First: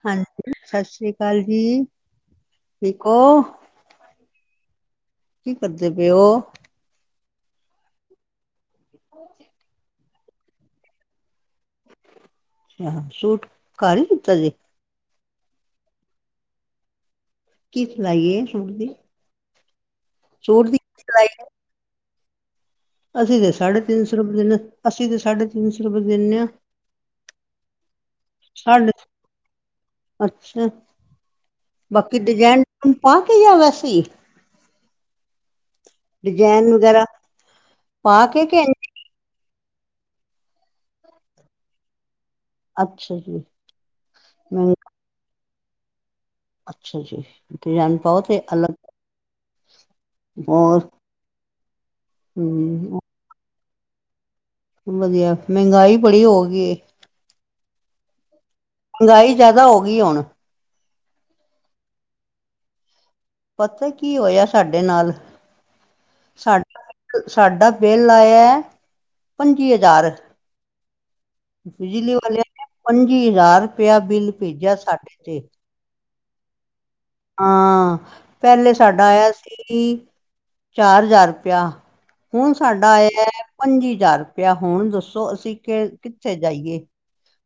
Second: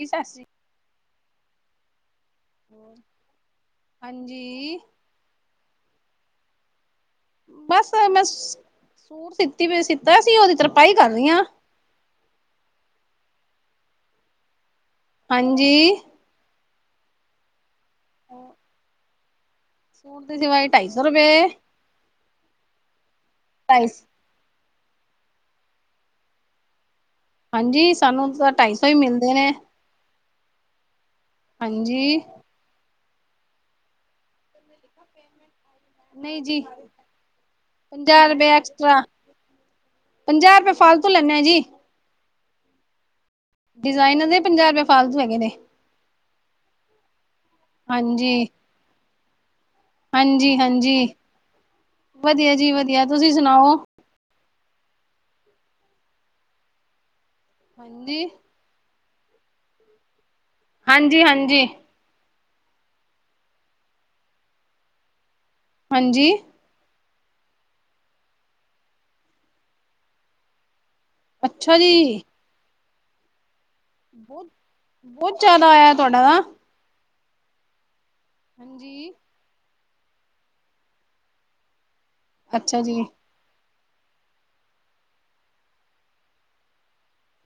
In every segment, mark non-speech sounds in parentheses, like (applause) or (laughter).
ਜੀ ਸਤਿ ਸ੍ਰੀ ਹਾਂਜੀ, ਸਤਿ ਸ੍ਰੀ ਅਕਾਲ ਜੀ, ਠੀਕ ਹੋ ਹਾਂਜੀ ਕੀ ਕਰਦੇ ਪਏ ਉਹ ਬਸ ਮੈਂ ਸੂਟ ਸੀਤਾ ਸਤਾ ਅਸੀਂ ਉਹਦੀ ਤਰਪਾਈ ਕਰਦੀ ਹਾਂ ਅਛ ਸੂਟ ਕਲ ਹੀ ਦਿੱਤਾ ਸੀੇ ਹਾਂਜੀ ਕੀ ਸਿਲਾਈ ਏ ਸੂਟ ਦੀ ਸੂਟ ਦੀ ਸਿਲਾਈ ਢਾਈ ਕੀ ਸੌ ਸਿਲਾਈ, ਏ? ਰੁਪਏ ਅਸੀਂ ਤਾਂ ਸਾਢੇ ਢਾਈ ਤਿੰਨ ਸੌ ਰੁਪਏ, ਅਸੀਂ ਤਾਂ ਸਾਢੇ ਤਿੰਨ ਸੌ ਰੁਪਏ ਦਿੰਦੇ ਹਾਂ ਹਾਂਜੀ ਸਾਨੂੰ ਤਾਂ ਢਾਈ ਸੌ ਸਾਢੇ, ਹੀ ਮਿਲਦੇ ਨੇ ਅੱਛਾ, ਹਾਂਜੀ ਬਾਕੀ ਡਿਜਾਇਨ ਪਾ ਕੇ ਜਾ ਵੈਸੇ ਨਹੀਂ ਜੀ, ਡਿਜ਼ਾਇਨ ਵਗੈਰਾ ਪਾ ਪੰਜਾਹ ਕੇ ਰੁਪਏ ਕਿ ਐਕਸਟਰਾ ਪੰਜਾਹ ਰੁਪਏ ਫਾਲਤੂ ਲੈਂਦੇ ਹਾਂ ਜੀ ਅੱਛਾ ਜੀ ਡਿਜ਼ਾਇਨ ਦੇ ਪੰਜਾਹ ਮਹਿੰਗਾ ਰੁਪਏ ਫਾਲਤੂ ਹੈਗੇ ਨੇ। ਅੱਛਾ ਜੀ, ਡਿਜਾਇਨ ਪਾਓ ਤੇ ਅਲਗ ਹਾਂਜੀ-ਹਾਂਜੀ, ਵਧੀਆ ਜੀ ਹੂੰ, ਵਧੀਆ ਤੁਸੀਂ ਸੁਣਾਓ? ਵਧੀਆ, ਮਹਿੰਗਾਈ ਬੜੀ ਹੋਗੀਏ ਹਾਂਜੀ। ਮਹਿੰਗਾਈ ਜ਼ਿਆਦਾ ਹੋ ਗਈ ਹੁਣ। ਹਾਂਜੀ-ਹਾਂਜੀ। ਪਤਾ ਕੀ ਹੋਇਆ ਸਾਡੇ ਨਾਲ। ਹਾਂਜੀ। ਸਾਡਾ-ਸਾਡਾ ਬਿੱਲ ਆਇਆ ਪੰਜੀ ਹਜ਼ਾਰ। ਅੱਛਾ ਬਿਜਲੀ ਜੀ ਵਾਲਿਆਂ ਨੇ ਪੰਜੀ ਹਜ਼ਾਰ ਰੁਪਇਆ ਬਿੱਲ ਭੇਜਿਆ ਸਾਡੇ ਤੇ। ਕਦਾ ਆਇਆ ਤੁਹਾਡਾ? ਹਾਂ, ਪਹਿਲੇ ਸਾਡਾ ਹਾਂਜੀ ਆਇਆ ਸੀ ਚਾਰ ਹਜ਼ਾਰ ਰੁਪਆ। ਹੁਣ ਅੱਛਾ ਸਾਡਾ ਜੀ ਆਇਆ ਪੰਜੀ ਹਜ਼ਾਰ ਰੁਪਇਆ ਹੁਣ ਦੱਸੋ ਅਸੀਂ ਕਿ ਕਿੱਥੇ ਜਾਈਏ।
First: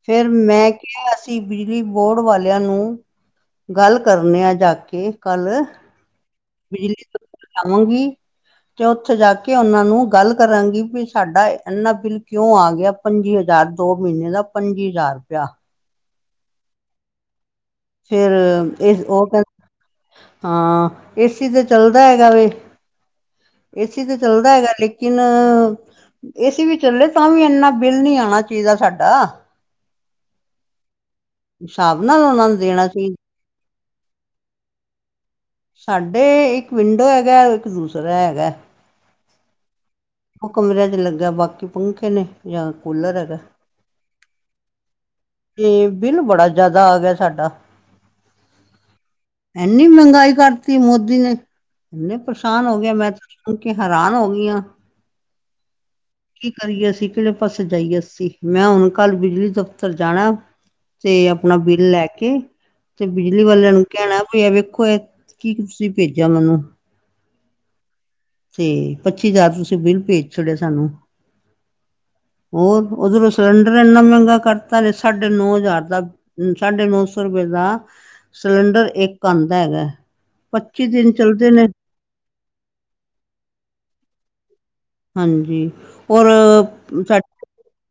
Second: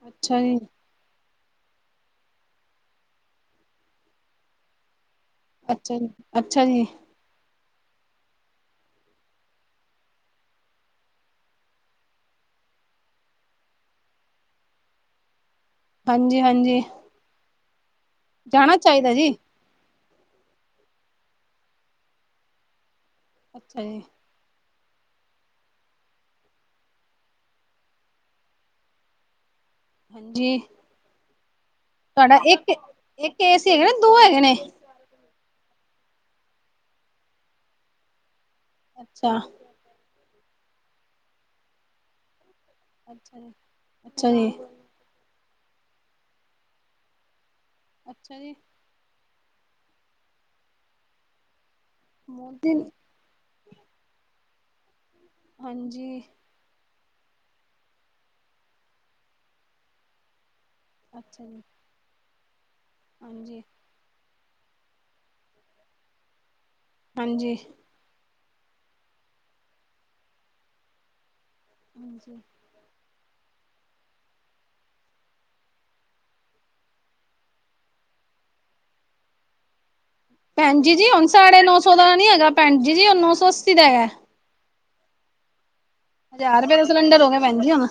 ਫੇਰ ਅੱਛਾ ਜੀ ਮੈਂ ਕ ਅਸੀਂ ਬਿਜਲੀ ਬੋਰਡ ਵਾਲਿਆਂ ਨੂੰ ਗੱਲ ਕਰਨੇ ਆ ਜਾ ਕੇ। ਕੱਲ ਅੱਛਾ ਜੀ ਅੱਛਾ ਜੀ ਬਿਜਲੀ ਦਫਤਰ ਜਾਵਾਂਗੀ। ਤੇ ਉੱਥੇ ਜਾ ਕੇ ਉਹਨਾਂ ਨੂੰ ਗੱਲ ਕਰਾਂਗੀ, ਵੀ ਸਾਡਾ ਇਨਾ ਬਿੱਲ ਕਿਉਂ ਆ ਗਿਆ? ਪੰਜੀ ਹਜ਼ਾਰ ਦੋ ਮਹੀਨੇ ਦਾ ਪੰਜੀ ਹਜ਼ਾਰ ਰੁਪਇਆ। ਹਾਂਜੀ-ਹਾਂਜੀ। ਫੇਰ ਇਹ ਉਹ ਜੀ ਕਹਿ ਹਾਂ, ਏਸੀ ਤੇ ਚੱਲਦਾ ਹੈਗਾ ਵੇ ਅੱਛਾ ਜੀ ਏਸੀ ਤੇ ਚੱਲਦਾ ਹੈਗਾ ਲੇਕਿਨ ਏਸੀ ਵੀ ਚੱਲੇ ਤਾਂ ਵੀ ਇੰਨਾ ਬਿੱਲ ਨੀ ਆਉਣਾ ਚੀਹਿਦਾ ਸਾਡਾ। ਹਾਂਜੀ। ਹਿਸਾਬ ਨੂੰ ਨਾਲ ਤੁਹਾਡਾ ਉਹਨਾਂ ਦੇਣਾ ਚਾਹੀਦਾ ਇੱਕ-ਇੱਕ ਏ ਸੀ ਹੈਗੇ ਨਾ ਦੋ ਹੈਗੇ ਨੇ? ਸਾਡੇ ਇੱਕ ਵਿੰਡੋ ਹੈਗਾ ਇੱਕ ਦੂਸਰਾ ਹੈਗਾ। ਅੱਛਾ। ਉਹ ਕਮਰਿਆਂ ਚ ਲੱਗਿਆ ਬਾਕੀ ਪੰਖੇ ਨੇ ਜਾਂ ਕੂਲਰ ਹੈਗਾ ਅੱਛਾ ਜ- ਅੱਛਾ ਜੀ। ਤੇ ਬਿੱਲ ਬੜਾ ਜਿਆਦਾ ਆ ਗਿਆ ਸਾਡਾ। ਅੱਛਾ ਜੀ। ਇੰਨੀ ਮਹਿੰਗਾਈ ਕਰਤੀ ਮੋਦੀ ਨੇ, ਇੰਨੇ ਪਰੇਸ਼ਾਨ ਮੋਦੀ ਹੋ ਗਿਆ ਮੈਂ ਸੁਣ ਕੇ ਹੈਰਾਨ ਹੋ ਗਿਆਂ। ਹਾਂਜੀ। ਕੀ ਕਰੀਏ ਅਸੀ ਕਿਹੜੇ ਪਾਸੇ ਜਾਈਏ ਅਸੀ ਮੈਂ ਹੁਣ ਕੱਲ ਬਿਜਲੀ ਦਫ਼ਤਰ ਜਾਣਾ। ਤੇ ਅੱਛਾ ਆਪਣਾ ਜੀ ਬਿੱਲ ਲੈ ਕੇ ਤੇ ਬਿਜਲੀ ਹਾਂਜੀ ਵਾਲਿਆਂ ਨੂੰ ਕਹਿਣਾ ਭਈ ਵੇਖੋ ਇਹ ਕੀ ਤੁਸੀਂ ਭੇਜਿਆ ਮੈਨੂੰ? ਹਾਂਜੀ। ਤੇ, ਪੱਚੀ ਹਜ਼ਾਰ ਤੁਸੀਂ ਬਿੱਲ ਭੇਜ ਛੜਿਆ ਸਾਨੂੰ। ਹਾਂਜੀ। ਹੋਰ ਉਧਰੋਂ ਸਿਲੰਡਰ ਇੰਨਾ ਮਹਿੰਗਾ ਕਰਤਾ ਨੇ ਸਾਢੇ ਨੌ ਹਜ਼ਾਰ ਦਾ। ਸਾਢੇ ਨੌ ਸੌ ਰੁਪਏ ਦਾ ਸਿਲੰਡਰ ਇੱਕ ਆਉਦਾ ਹੈਗਾ। ਭੈਣ ਪੱਚੀ ਜੀ ਜੀ ਦਿਨ ਹੁਣ ਚੱਲਦੇ ਸਾਢੇ ਨੇ। ਨੌ ਸੌ ਦਾ ਨੀ ਹੈਗਾ ਭੈਣ ਜੀ ਦੀਦੀ ਉਹ ਨੌ ਸੌ ਅੱਸੀ ਦਾ ਹੈਗਾ। ਹਾਂਜੀ। ਔਰ ਹਜ਼ਾਰ ਅ, ਰੁਪਏ ਦੇ ਸਿਲੰਡਰ ਸਾਡੇ ਹੋ ਗਏ ਭੈਣਜੀ ਹੁਨ।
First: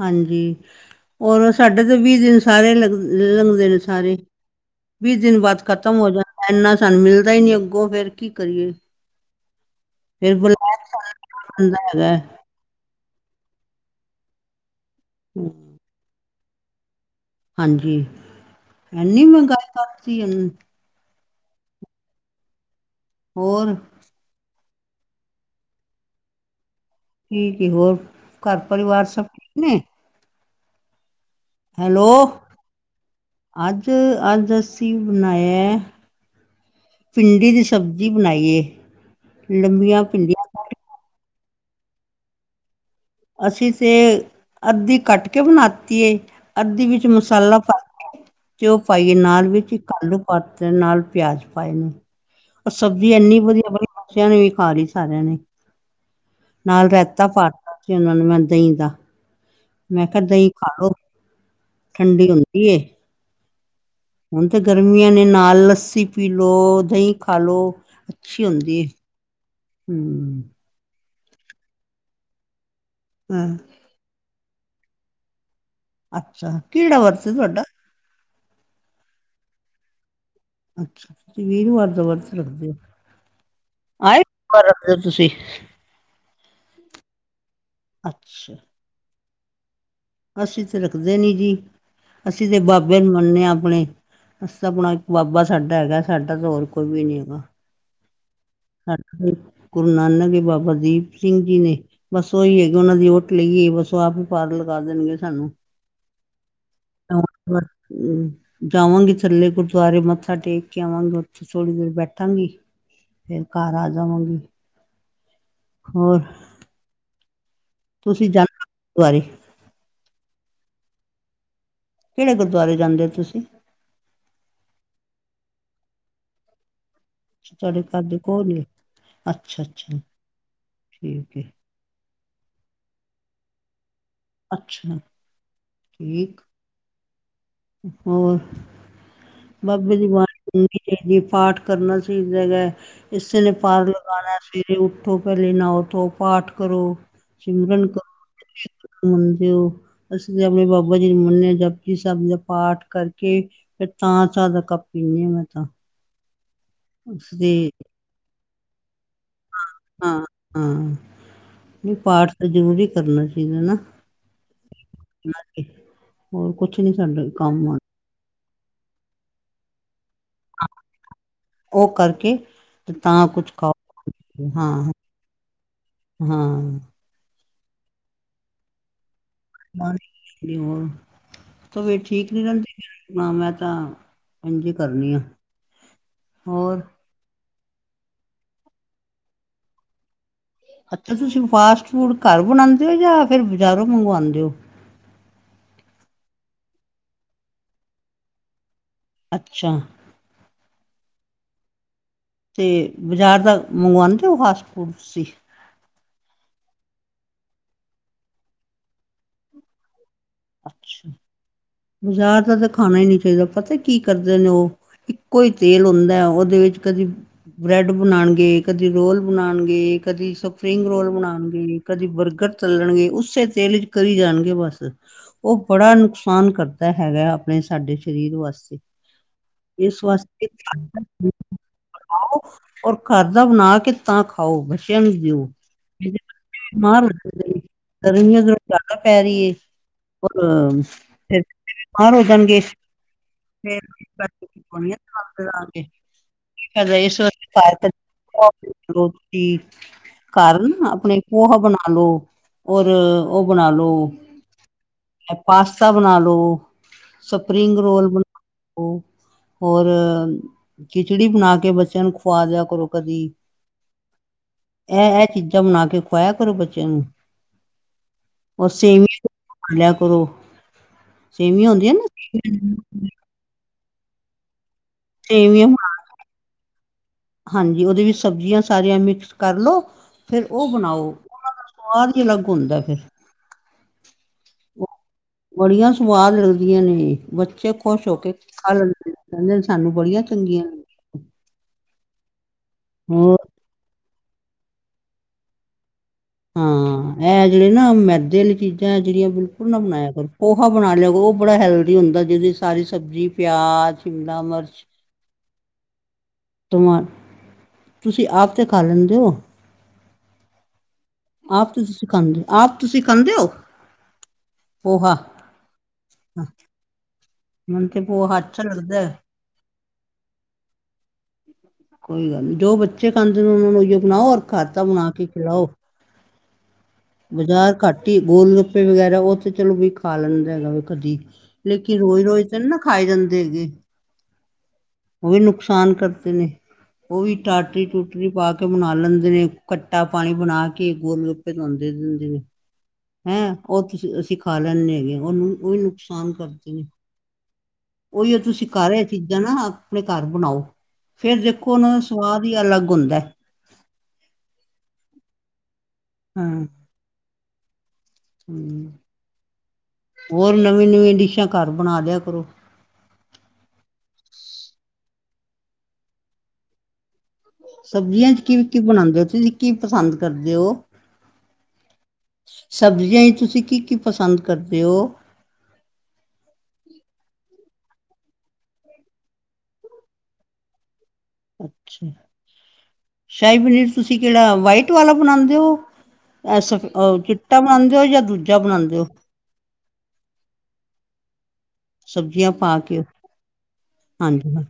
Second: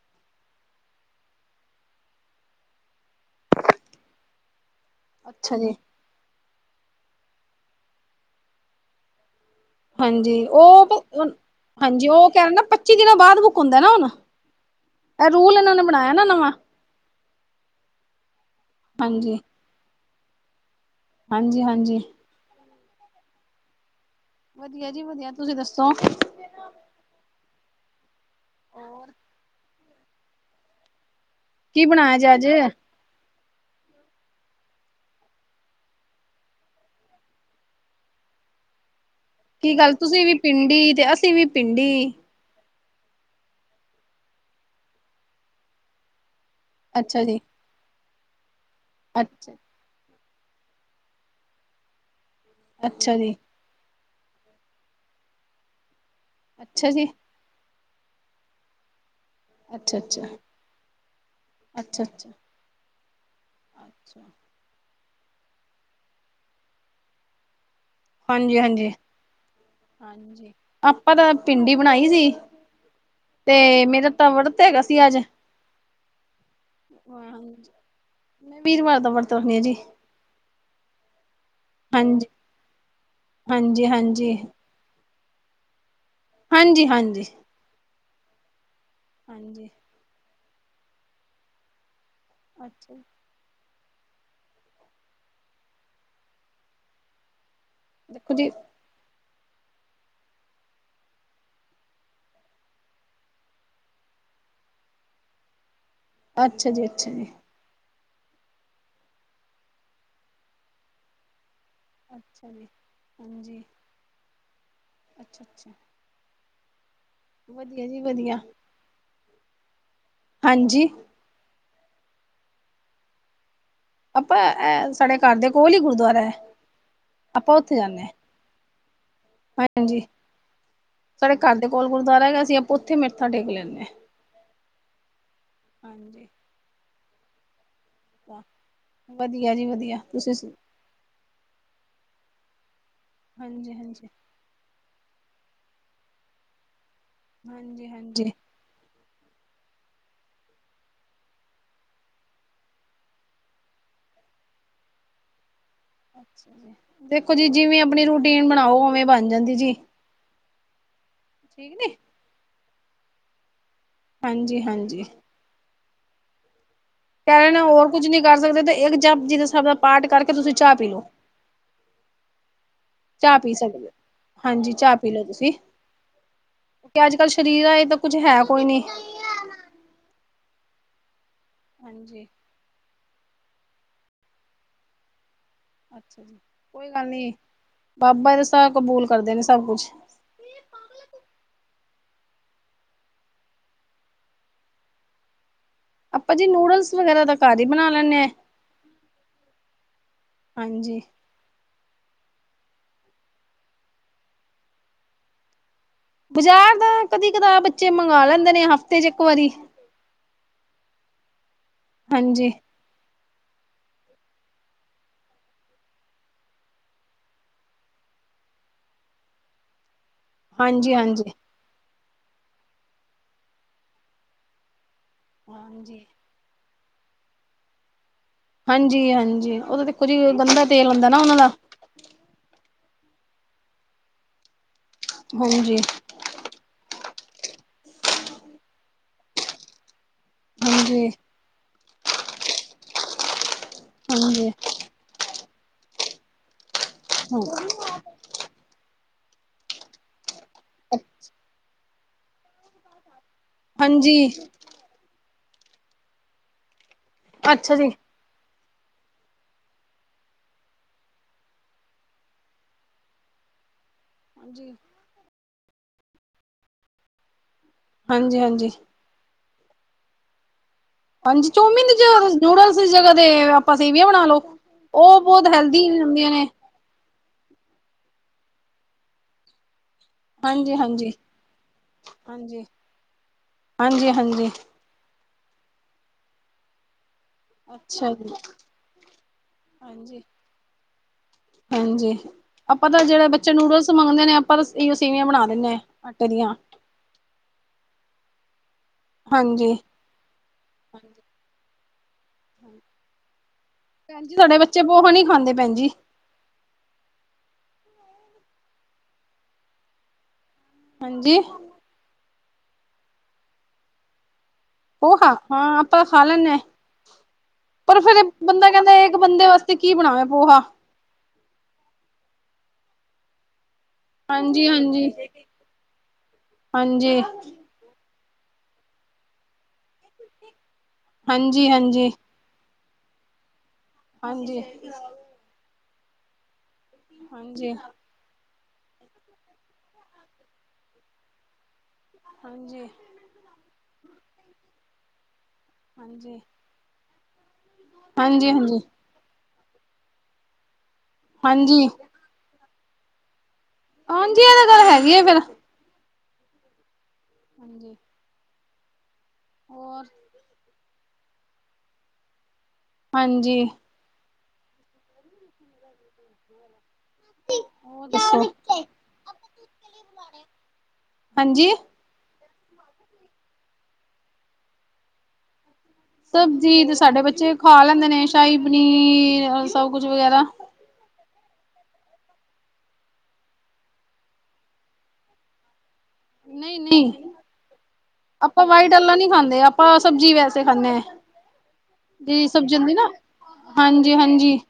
ਹਾਂਜੀ। ਔਰ ਸਾਡੇ ਤੇ ਵੀਹ ਦਿਨ ਸਾਰੇ ਲਗ ਲੰਘਦੇ ਨੇ ਸਾਰੇ। ਵੀਹ ਦਿਨ ਅੱਛਾ ਬਾਅਦ ਜੀ ਖ਼ਤਮ ਹੋ ਜਾਂਦਾ ਇੰਨਾ ਸਾਨੂੰ ਮਿਲਦਾ ਹੀ ਨਹੀਂ ਅੱਗੋਂ ਫੇਰ ਕੀ ਕਰੀਏ। ਹਾਂਜੀ ਫੇਰ ਬੁਲਾਇਆ ਉਹ, ਬੰਦਾ ਹੈਗਾ ਹਾਂਜੀ ਉਹ ਹੈ। ਕਹਿੰਦਾ ਪੱਚੀ ਦਿਨਾਂ ਬਾਅਦ ਬੁੱਕ ਹੁੰਦਾ ਨਾ ਹੁਣ। ਇਹ ਰੂਲ ਇਹਨਾਂ ਨੇ ਬਣਾਇਆ ਨਾ ਨਵਾਂ। ਹਾਂਜੀ, ਇੰਨੀ ਹਾਂਜੀ ਮਹਿੰਗਾਈ ਕਰਤੀ ਇਹ। ਹਾਂਜੀ ਹਾਂਜੀ, ਹੋਰ ਵਧੀਆ ਜੀ ਵਧੀਆ ਤੁਸੀਂ ਦੱਸੋ। ਠੀਕ ਐ, ਹੋਰ ਘਰ ਪਰਿਵਾਰ ਸਭ ਠੀਕ ਨੇ। ਕੀ ਹੈਲੋ, ਬਣਾਇਆ ਜੇ ਅੱਜ ਅੱਜ ਅੱਜ ਅਸੀਂ ਬਣਾਇਆ ਭਿੰਡੀ ਦੀ ਸਬਜ਼ੀ ਬਣਾਈ ਏ। ਕੀ ਗੱਲ ਤੁਸੀਂ ਵੀ ਪਿੰਡੀ ਤੇ ਅਸੀਂ ਵੀ ਪਿੰਡੀ। ਅਸੀਂ ਤੇ, ਅੱਧੀ ਕੱਟ ਕੇ ਬਣਾਤੀ ਏ। ਅੱਧੀ ਵਿੱਚ ਅੱਛਾ ਜੀ ਮਸਾਲਾ ਪਾ ਤਾ, ਉਹ ਪਾਈ ਏ ਨਾਲ ਅੱਛਾ ਵਿੱਚ ਇੱਕ ਆਲੂ ਪਾਤੇ ਨਾਲ ਪਿਆਜ ਪਾਏ ਨੇ, ਉਹ ਸਬਜ਼ੀ ਅੱਛਾ ਜੀ ਐੰਨੀ ਵਧੀਆ ਬਣੀ‌ ਬੱਚਿਆਂ ਨੇ ਵੀ ਖਾ ਲਈ ਸਾਰਿਆਂ ਨੇ। ਨਾਲ ਅੱਛਾ ਜੀ ਰਾਇਤਾ ਪਾਤਾ ਸੀ ਉਹਨਾਂ ਨੂੰ ਮੈਂ ਦਹੀਂ ਦਾ। ਅੱਛਾ ਮੈਂ ਅੱਛਾ ਕਿਹਾ ਦਹੀਂ ਖਾ ਲਓ, ਅੱਛਾ ਅੱਛਾ ਠੰਡੀ ਹੁੰਦੀ ਹੈ। ਅੱਛਾ। ਹੁਣ ਤਾਂ ਗਰਮੀਆਂ ਨੇ ਨਾਲ ਲੱਸੀ ਪੀ ਲਓ, ਦਹੀਂ ਖਾ ਲਓ। ਅੱਛੀ ਹਾਂਜੀ ਹੁੰਦੀ ਹੈ ਹਾਂਜੀ ਹਮ। ਹਾਂਜੀ ਆਪਾਂ ਤਾਂ ਪਿੰਡੀ ਬਣਾਈ ਸੀ, ਹਾਂ ਤੇ ਮੇਰਾ ਵਰਤ ਹੈਗਾ ਸੀ ਅੱਜ। ਅੱਛਾ ਕਿਹੜਾ ਵਰਤ ਏ ਤੁਹਾਡਾ ਵੀਰਵਾਰ ਦਾ ਵਰਤ ਰਖਣੀ ਆ ਜੀ। ਅੱਛਾ, ਤੁਂ ਵੀਰਵਾਰ ਦਾ ਹਾਂਜੀ ਵਰਤ ਰੱਖਦੇ ਹੋ। ਹਾਂਜੀ ਆਏ ਹਾਂਜੀ। ਵੀਰਵਾਰ ਰੱਖਦੇ ਹੋ ਤੁਸੀਂ। ਹਾਂਜੀ ਹਾਂਜੀ। ਅੱਛਾ। ਹਾਂਜੀ। ਅਸੀਂ ਤੇ ਰੱਖਦੇ ਨੀ ਜੀ, ਅਸੀਂ ਤੇ ਅੱਛਾ ਬਾਬੇ ਜੀ ਨੂੰ ਮੰਨਦੇ ਹ ਆਪਣੇ। ਅਸੀ ਤਾਂ ਆਪਣਾ ਇੱਕ ਬਾਬਾ ਸਾਡਾ ਹੈਗਾ ਸਾਡਾ ਤਾਂ ਹੋਰ ਕੋਈ ਵੀ ਨੀ ਹੈਗਾ। ਦੇਖ (unintelligible) ਸਾਡੇ ਗੁਰੂ ਨਾਨਕ ਬਾਬਾ ਦੀਪ ਸਿੰਘ ਜੀ ਨੇ। ਬਸ ਉਹੀ ਹੈਗੇ ਉਹਨਾਂ ਦੀ ੳਟ ਲਈ ਬਸ ਉਹ ਆਪ ਹੀ ਪਾਰ ਲਗਾ ਦੇਣਗੇ ਸਾਨੂੰ ਅੱਛਾ ਜੀ ਅੱਛਾ ਜੀ। ਮੈ ਜਾਵਾਂਗੇ ਥੱਲੇ ਗੁਰਦੁਆਰੇ ਮੱਥਾ ਟੇਕ ਕੇ ਆਵਾਂਗੇ ਉੱਥੇ ਥੋੜ੍ਹੀ ਦੇਰ। ਬੈਠਾਂਗੀ ਅੱਛਾ ਜੀ‌। ਫਿਰ ਘਰ ਆ ਜਾਵਾਂਗੀ। ਅੱਛਾ ਅੱਛਾ। ਹੋਰ। ਵਧੀਆ ਜੀ ਵਧੀਆ। ਵਾਰੀ। ਹਾਂਜੀ। ਕਿਹੜੇ ਗੁਰਦੁਆਰੇ ਜਾਂਦੇ ਹੋ ਤੁਸੀਂ? ਆਪਾਂ ਇਹ ਸਾਡੇ ਘਰ ਦੇ ਕੋਲ ਹੀ ਗੁਰਦੁਆਰਾ ਹੈ। ਆਪਾਂ ਉੱਥੇ ਤੁਹਾਡੇ ਘਰ ਜਾਂਦੇ ਹਾਂ ਦੇ ਕੋਲ ਹੀ ਏ। ਹਾਂਜੀ, ਸਾਡੇ ਠੀਕ ਹੈ ਘਰ ਦੇ ਕੋਲ ਗੁਰਦੁਆਰਾ ਹੈਗਾ ਅਸੀਂ ਆਪਾਂ ਉੱਥੇ ਮੱਥਾ ਟੇਕ ਲੈਂਦੇ ਹਾਂ। ਅੱਛਾ! ਹਾਂਜੀ ਠੀਕ। ਹੋਰ, ਵਧੀਆ ਜੀ ਬਾਬੇ ਵਧੀਆ ਦੀ ਤੁਸੀਂ ਬਾਣੀ ਕਿਸੀ ਲਈ ਪਾਠ ਕਰਨਾ ਸਹੀ ਹੈਗਾ ਇਸੇ ਨੇ ਹਾਂਜੀ ਪਾਰ ਹਾਂਜੀ ਲਗਾਉਣਾ ਸਵੇਰੇ ਉਠੋ ਪਹਿਲੇ ਨਹਾ ਕੇ ਪਾਠ ਕਰੋ। ਸਿਮਰਨ ਹਾਂਜੀ-ਹਾਂਜੀ ਕਰੋ ਮੰਨਦੇ ਹੋ ਅਸੀਂ ਤੇ ਆਪਣੇ ਬਾਬਾ ਜੀ ਨੂੰ ਮੰਨੇ ਜਪ ਜੀ ਸਾਹਿਬ ਦਾ ਪਾਠ ਕਰਕੇ ਫਿਰ ਤਾਂ ਚਾਹ ਦਾ ਕੱਪ ਪੀਣੀ ਮੈਂ ਤਾ ਦੇਖੋ ਜੀ ਜਿਵੇਂ ਆਪਣੀ ਰੂਟੀਨ ਬਣਾਓ ਓਵੇਂ ਬਣ ਜਾਂਦੀ। ਜੀ ਹਾਂ -ਹਾਂ ਠੀਕ -ਹਾਂ ਨੀ ਪਾਠ ਤਾਂ ਜ਼ਰੂਰੀ ਕਰਨਾ ਚਾਹੀਦਾ ਨਾ। ਹਾਂਜੀ- ਹਾਂਜੀ ਹੋਰ ਕੁਛ ਨੀ ਸਾਡੇ ਕਹਿ ਰਹੇ ਨੇ ਕੰਮ ਆਣ ਹੋਰ ਕੁੱਝ ਨੀ ਕਰ ਸਕਦੇ ਤੇ ਇੱਕ ਜਪ ਜੀ ਦੇ ਸਾਬ ਦਾ ਪਾਠ ਕਰਕੇ ਤੁਸੀਂ ਚਾਹ ਪੀ ਲਓ। ਉਹ ਕਰਕੇ ਤੇ ਤਾਂ ਚਾਹ ਕੁਛ ਪੀ ਸਕਦੇ ਹੋ ਖਾਓ ਹਾਂਜੀ ਹਾਂ। ਚਾਹ ਪੀ ਲਓ ਤੁਸੀਂ। ਹਾਂ‌ ਕਿਉਂਕਿ ਅੱਜ ਕੱਲ੍ਹ ਸਰੀਰਾਂ ਏ ਕੁੱਝ ਹੈ ਕੋਈ ਨੀ। ਤੇ ਹੋਰ ਤਬੀਅਤ ਹਾਂਜੀ ਠੀਕ ਨੀ ਰਹਿੰਦੀ (inaudible) ਨਾ ਮੈਂ ਤਾਂ ਇੰਜ ਈ ਕਰਨੀ ਆ। ਅੱਛਾ ਜੀ ਹੋਰ ਕੋਈ ਗੱਲ ਨੀ ਬਾਬਾ ਈ ਸ ਕਬੂਲ ਕਰਦੇ ਨੇ ਸਭ ਕੁੱਛ ਅੱਛਾ ਤੁਸੀਂ ਫਾਸਟ ਫੂਡ ਘਰ ਬਣਾਂਦੇ ਓ ਜਾਂ ਫੇਰ ਬਜ਼ਾਰੋਂ ਮੰਗਵਾਉਂਦੇ ਓ। ਆਪਾਂ ਜੀ ਨੂਡਲਸ ਵਗੈਰਾ ਤਾਂ ਘਰ ਈ ਬਣਾ ਲੈਂਨੇ। ਅੱਛਾ ਹਾਂਜੀ ਤੇ ਬਾਜ਼ਾਰ ਦਾ ਮੰਗਵਾਂਦੇ ਓ ਫਾਸਟ ਫੂਡ ਤੁਸੀਂ ਬਜ਼ਾਰ ਦਾ ਕਦੀ ਕਦਾ ਬੱਚੇ ਮੰਗਾ ਲੈਂਦੇ ਨੇ ਹਫ਼ਤੇ 'ਚ ਇਕ ਵਰੀ ਅੱਛਾ ਬਾਜ਼ਾਰ ਦਾ ਹਾਂਜੀ। ਤਾਂ ਦੇ ਖਾਣਾ ਈ ਚਾਹੀਦਾ ਪਤਾ ਕੀ ਕਰਦੇ ਨੇ ਓ ਇੱਕੋ ਈ ਤੇਲ ਹੁੰਦੈ ਓਦੇ ਵਿੱਚ ਕਦੀ ਬ੍ਰੈਡ ਬਣਾਂਣਗੇ ਕਦੀ ਰੋਲ ਬਣਾਂਣਗੇ ਕਦੀ ਸਪਰਿੰਗ ਹਾਂਜੀ ਰੋਲ ਹਾਂਜੀ ਬਣਾਂਣਗੇ ਕਦੀ ਬਰਗਰ ਤਲਣਗੇ ਉਸੇ ਤੇਲ 'ਚ ਕਰੀ ਜਾਣਗੇ ਬਸ ਓ ਬੜਾ ਹਾਂਜੀ। ਨੁਕਸਾਨ ਕਰਦਾ ਹੈਗੈ ਆਪਣੇ ਸਾਡੇ ਸਰੀਰ ਵਾਸ ਹਾਂਜੀ ਹਾਂਜੀ ਉਹ ਤਾਂ ਦੇਖੋ ਜੀ ਗੰਦਾ ਤੇਲ ਹੁੰਦਾ ਨਾ (unintelligible) ਉਹਨਾਂ ਦਾ ਖਾਉ ਔਰ ਘਰਦਾ ਬਣਾ ਕੇ ਤਾਂ ਖਾਓ ਬੱਚਿਆਂ ਨੂੰ ਦਿਓ। ਹਾਂਜੀ (unintelligible) ਜਾਦਾ ਪੈ ਰੀ ਏ ਹਾਂਜੀ। ਫਿਰ ਬਿਮਾਰ ਹੋ ਜਾਣਗੇ। (inaudible) (unintelligible) ਹਾਂਜੀ ਘਰ ਆਪਣੇ ਪੋਹਾ ਬਣਾ ਲੋ ਔਰ ਉਹ ਬਣਾ ਲੋ। ਹਾਂਜੀ ਪਾਸਤਾ ਬਣਾ ਲੋ‍, ਅੱਛਾ ਸਪਰਿੰਗ ਜੀ ਰੋਲ ਬਣਾ ਲੋ। ਹੋਰ ਖਿਚੜੀ ਬਣਾ ਕੇ ਬੱਚਿਆਂ ਨੂੰ ਖਵਾ ਦਿਆ ਕਰੋ ਕਦੀ ਜੀ। ਐ-ਐ ਚੀਜ਼ਾਂ ਬਣਾ ਕੇ ਖੁਵਾਇਆ ਕਰੋ ਬੱਚਿਆਂ ਨੂੰ ਹਾਂਜੀ-ਹਾਂਜੀ ਪੜ੍ਹ ਲਿਆ ਕਰੋ। ਹਾਂਜੀ ਸੇਵੀਆਂ ਚੋਮੀਨ ਹੁੰਦੀਆਂ ਜ ਨਾ ਨੂਡਲਜ ਜਿਸ ਜਗ੍ਹਾ ਤੇ ਆਪਾਂ ਸੇਵੀਆਂ ਬਣਾ ਲੋ ਓ ਬੋਤ ਸੇਵੀਆਂ ਹੈਲਦੀ ਬਣਾ- ਹੁੰਦੀਆਂ ਨੇ। ਹਾਂਜੀ ਓਦੇ ਵਿੱਚ ਸਬਜ਼ੀਆਂ ਸਾਰੀਆਂ ਮਿਕਸ ਕਰ ਲੋ। ਫੇਰ ਉਹ ਹਾਂਜੀ ਬਣਾਓ ਹਾਂਜੀ ਓਨਾਂ ਦਾ ਸਵਾਦ ਈ ਅਲੱਗ ਹੁੰਦੈ ਫੇਰ ਹਾਂਜੀ-ਹਾਂਜੀ। ਬੜੀਆਂ ਸੁਵਾਦ ਲੱਗਦੀਆਂ ਨੇ ਬ ਬਚੇ ਖੁਸ਼ ਅੱਛਾ ਹੋ ਕੇ ਜੀ ਖਾ ਲੈਂਦੇ ਕੈਂਦੇ ਸਾਨੂੰ ਬੜੀਆਂ ਹਾਂਜੀ ਚੰਗੀਆਂ ਹਾਂਜੀ ਆਪਾਂ ਤਾਂ ਜਿਹੜੇ ਹੋਰ ਬੱਚੇ ਨੂਡਲਸ ਮੰਗਦੇ ਨੇ ਆਪਾਂ ਤਾਂ ਇਹੀਓ ਸੇਵੀਆਂ ਬਣਾ ਦਿੰਨੇ ਆਟੇ ਦੀਆਂ। ਹਾਂ ਐ ਜਿਹੜੇ ਨਾ ਮੈਦੇ ਆਲੀ ਚੀਜ਼ਾਂ ਐ ਜਿਹੜੀ ਆਂ ਬਿਲਕੁਲ ਹਾਂਜੀ ਨਾ ਬਣਾਇਆ ਕਰੋ। ਪੋਹਾ ਬਣਾ ਲਿਆ ਹਾਂਜੀ ਗੋ ਓ ਬੜਾ ਹੈਲਦੀ ਹੁੰਦੈ ਜਿਦੇ 'ਚ ਸਾਰੀ ਸਬਜ਼ੀ ਪਿਆਜ ਭੈਣ ਜੀ ਸ਼ਿਮਲਾ ਸਾਡੇ ਬੱਚੇ ਮਿਰਚ ਪੋਹਾ ਨੀ ਖਾਂਦੇੈ ਭੈਣਜੀ। (unintelligible) ਤੁਸੀਂ ਆਪ ਤਾਂ ਖਾ ਲੈਂਦੇ ਓ? ਹਾਂਜੀ ਆਪ ਤੁਸੀਂ ਸਖਾਂਦੇ ਹੋ ਆਪ ਤੁਸੀਂ ਖਾਂਦੇ ਓ? ਪੋਹਾ ਹਾਂ ਆਪਾਂ ਖਾ ਲੈਂਨੇ। ਮੈਨੂੰ ਪਰ ਤੇ ਫਿਰ ਪੋਹਾ ਅੱਛਾ ਬੰਦਾ ਕਹਿੰਦਾ ਲੱਗਦਾ ਇੱਕ ਹੈ ਬੰਦੇ ਵਾਸਤੇ ਕੀ ਬਣਾਵੇ ਪੋਹਾ। ਕੋਈ ਗੱਲ ਨੀ ਜੋ ਬੱਚੇ ਖਾਂਦੇ ਨੇ ਉਹਨਾਂ ਨੂੰ ਉਹੀਓ ਬਣਾਓ ਔਰ ਹਾਂਜੀ ਘਰ ਦਾ ਹਾਂਜੀ ਬਣਾ ਕੇ ਖਿਲਾਓ। ਹਾਂਜੀ। ਬਜ਼ਾਰ ਘੱਟ ਈ ਗੋਲ ਗੁੱਪੇ ਵਗੈਰਾ ਓ ਤੇ ਚਲੋ ਵੀ ਖਾ ਲੈਂਦਾ ਹੈਗਾ ਵੀ। ਕਦੀ ਹਾਂਜੀ ਲੇਕਿਨ ਹਾਂਜੀ ਰੋਜ਼-ਰੋਜ਼ ਤੇ ਨੀ ਨਾ ਖਾਏ ਜਾਂਦੇ ਹੈਗੇ ਹਾਂਜੀ। ਓ ਵੀ ਨੁਕਸਾਨ ਕਰਦੇ ਨੇ ਓ ਵੀ ਹਾਂਜੀ ਹਾਂਜੀ ਟਾਟ ਈ ਟੂ ਚਟਨੀ ਪਾ ਕੇ ਬਣਾ ਲੈਂਦੇ ਨੇ ਕੱਟਾ ਪਾਣੀ ਬਣਾ ਕੇ ਗੋਲ ਗੱਪੇ ਤੁਹਾਨੂੰ ਦੇ ਦਿੰਦੇ ਨੇ ਹਾਂਜੀ ਹੈ ਉਹ ਤੁਸੀਂ ਅਸੀਂ ਖਾ ਲੈਂਦੇ ਹੈਗੇ ਉਹਨੂੰ ਉਹੀ ਨੁਕਸਾਨ ਹਾਂਜੀ ਕਰਦੀ। ਉਹੀ ਹਾਂਜੀ ਤੁਸੀਂ ਘਰ ਰਹੇ ਚੀਜ਼ਾਂ ਨਾ ਆਪਣੇ ਘਰ ਬਣਾਓ ਫਿਰ ਦੇਖੋ ਹਾਂਜੀ ਉਨਾਂ ਨੂੰ ਸਵਾਦ ਹੀ ਅਲੱਗ ਹੁੰਦਾ। ਹਾਂਜੀ ਇਹਦੇ ਗੱਲ ਹੈਗੀ ਆ ਫਿਰ ਹਾਂ। ਹਾਂਜੀ। ਹੂ ਹੋਰ ਹੋਰ ਨਵੀਂ ਨਵੀਂ ਡਿਸ਼ਾਂ ਘਰ ਬਣਾ ਲਿਆ ਕਰੋ। ਹਾਂਜੀ (inaudible) ਹੋਰ ਸਬਜ਼ੀਆਂ ਚ ਦੱਸੋ ਕੀ ਕੀ ਬਣਾਉਂਦੇ ਹੋ ਤੁਸੀਂ ਕੀ ਪਸੰਦ ਕਰਦੇ ਹੋ! ਹਾਂਜੀ ਸਬਜ਼ੀਆਂ ਹੀ ਤੁਸੀਂ ਕੀ ਕੀ ਪਸੰਦ ਕਰਦੇ ਹੋ? ਸਬਜ਼ੀ ਤੇ ਸਾਡੇ ਬੱਚੇ ਖਾ ਲੈਂਦੇ ਨੇ ਸ਼ਾਹੀ ਪਨੀਰ ਸਭ ਕੁਛ ਵਗੈਰਾ ਅੱਛਾ ਸ਼ਾਹੀ ਪਨੀਰ ਤੁਸੀਂ ਕਿਹੜਾ ਵਾਈਟ ਵਾਲਾ ਬਣਾਉਂਦੇ ਹੋ! ਐਸ ਨਹੀਂ ਨਹੀਂ ਉਹ ਚਿੱਟਾ ਬਣਾਉਂਦੇ ਹੋ ਜਾਂ ਦੂਜਾ ਆਪਾਂ ਵਾਈਟ ਬਣਾਉਂਦੇ ਹੋ। ਆਲਾ ਖਾਂਦੇ ਆਪਾਂ ਸਬਜ਼ੀ ਵੈਸੇ ਖਾਨੇ ਆ ਜਿ ਸਬਜ਼ੀਆਂ ਸਬਜ਼ੀ ਪਾ ਹੁੰਦੀ ਕੇ ਨਾ ਹਾਂਜੀ ਹਾਂ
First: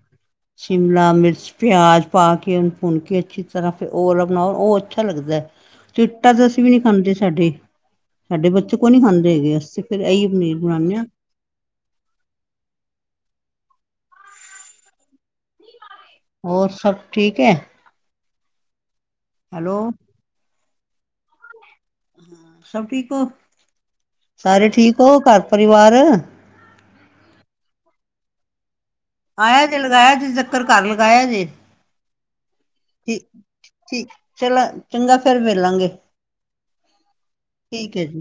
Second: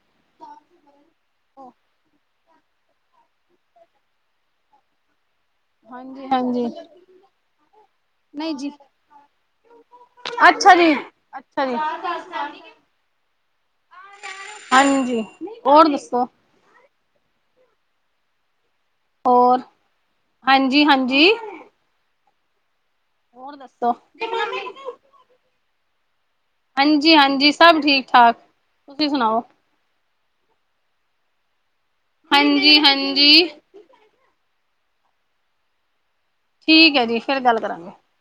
ਸ਼ਿਮਲਾ ਮਿਰਚ ਪਿਆਜ਼ ਪਾ ਕੇ ਉਹਨੂੰ ਭੁੰਨ ਕੇ ਅੱਛੀ ਤਰ੍ਹਾਂ ਫਿਰ ਉਹ ਵਾਲਾ ਬਣਾਓ ਉਹ ਅੱਛਾ ਲੱਗਦਾ ਹੈ। ਹਾਂਜੀ ਚਿੱਟਾ ਤਾਂ ਅਸੀਂ ਹਾਂਜੀ ਵੀ ਨੀ ਖਾਂਦੇ ਸਾਡੇ। ਸਾਡੇ ਨਹੀਂ ਬੱਚੇ ਜੀ ਕੋ ਨੀ ਖਾਂਦੇ ਹੈਗੇ ਅਸੀਂ ਫਿਰ ਐਹੀਓ ਪਨੀਰ ਬਣਾਨੇ ਆ। ਸਹੀ ਹਾਂਜੀ ਹੋਰ ਦੱਸੋ? ਹੋਰ ਸਭ ਠੀਕ ਹੈ? ਹੋਰ ਹੈਲੋ। ਹਾਂਜੀ ਹਾਂਜੀ। ਸਭ ਠੀਕ ਹੋ ਹੋਰ ਦੱਸੋ? ਸਾਰੇ ਠੀਕ ਹੋ ਘਰ ਪਰਿਵਾਰ! ਹਾਂਜੀ ਹਾਂਜੀ ਸਭ ਠੀਕ ਠਾਕ ਤੁਸੀਂ ਸੁਣਾਓ ਆਇਆ ਜੇ ਲਗਾਇਆ ਜੇ ਚੱਕਰ ਕਰ ਲਗਾਇਆ ਜੇ। ਹਾਂਜੀ ਠੀਕ ਹਾਂਜੀ। ਠੀਕ ਚਲੋ ਚੰਗਾ ਫਿਰ ਮਿਲਾਂਗੇ। ਠੀਕ ਹੈ ਜੀ ਫਿਰ ਗੱਲ ਕਰਾਂਗੇ! ਠੀਕ ਹੈ ਜੀ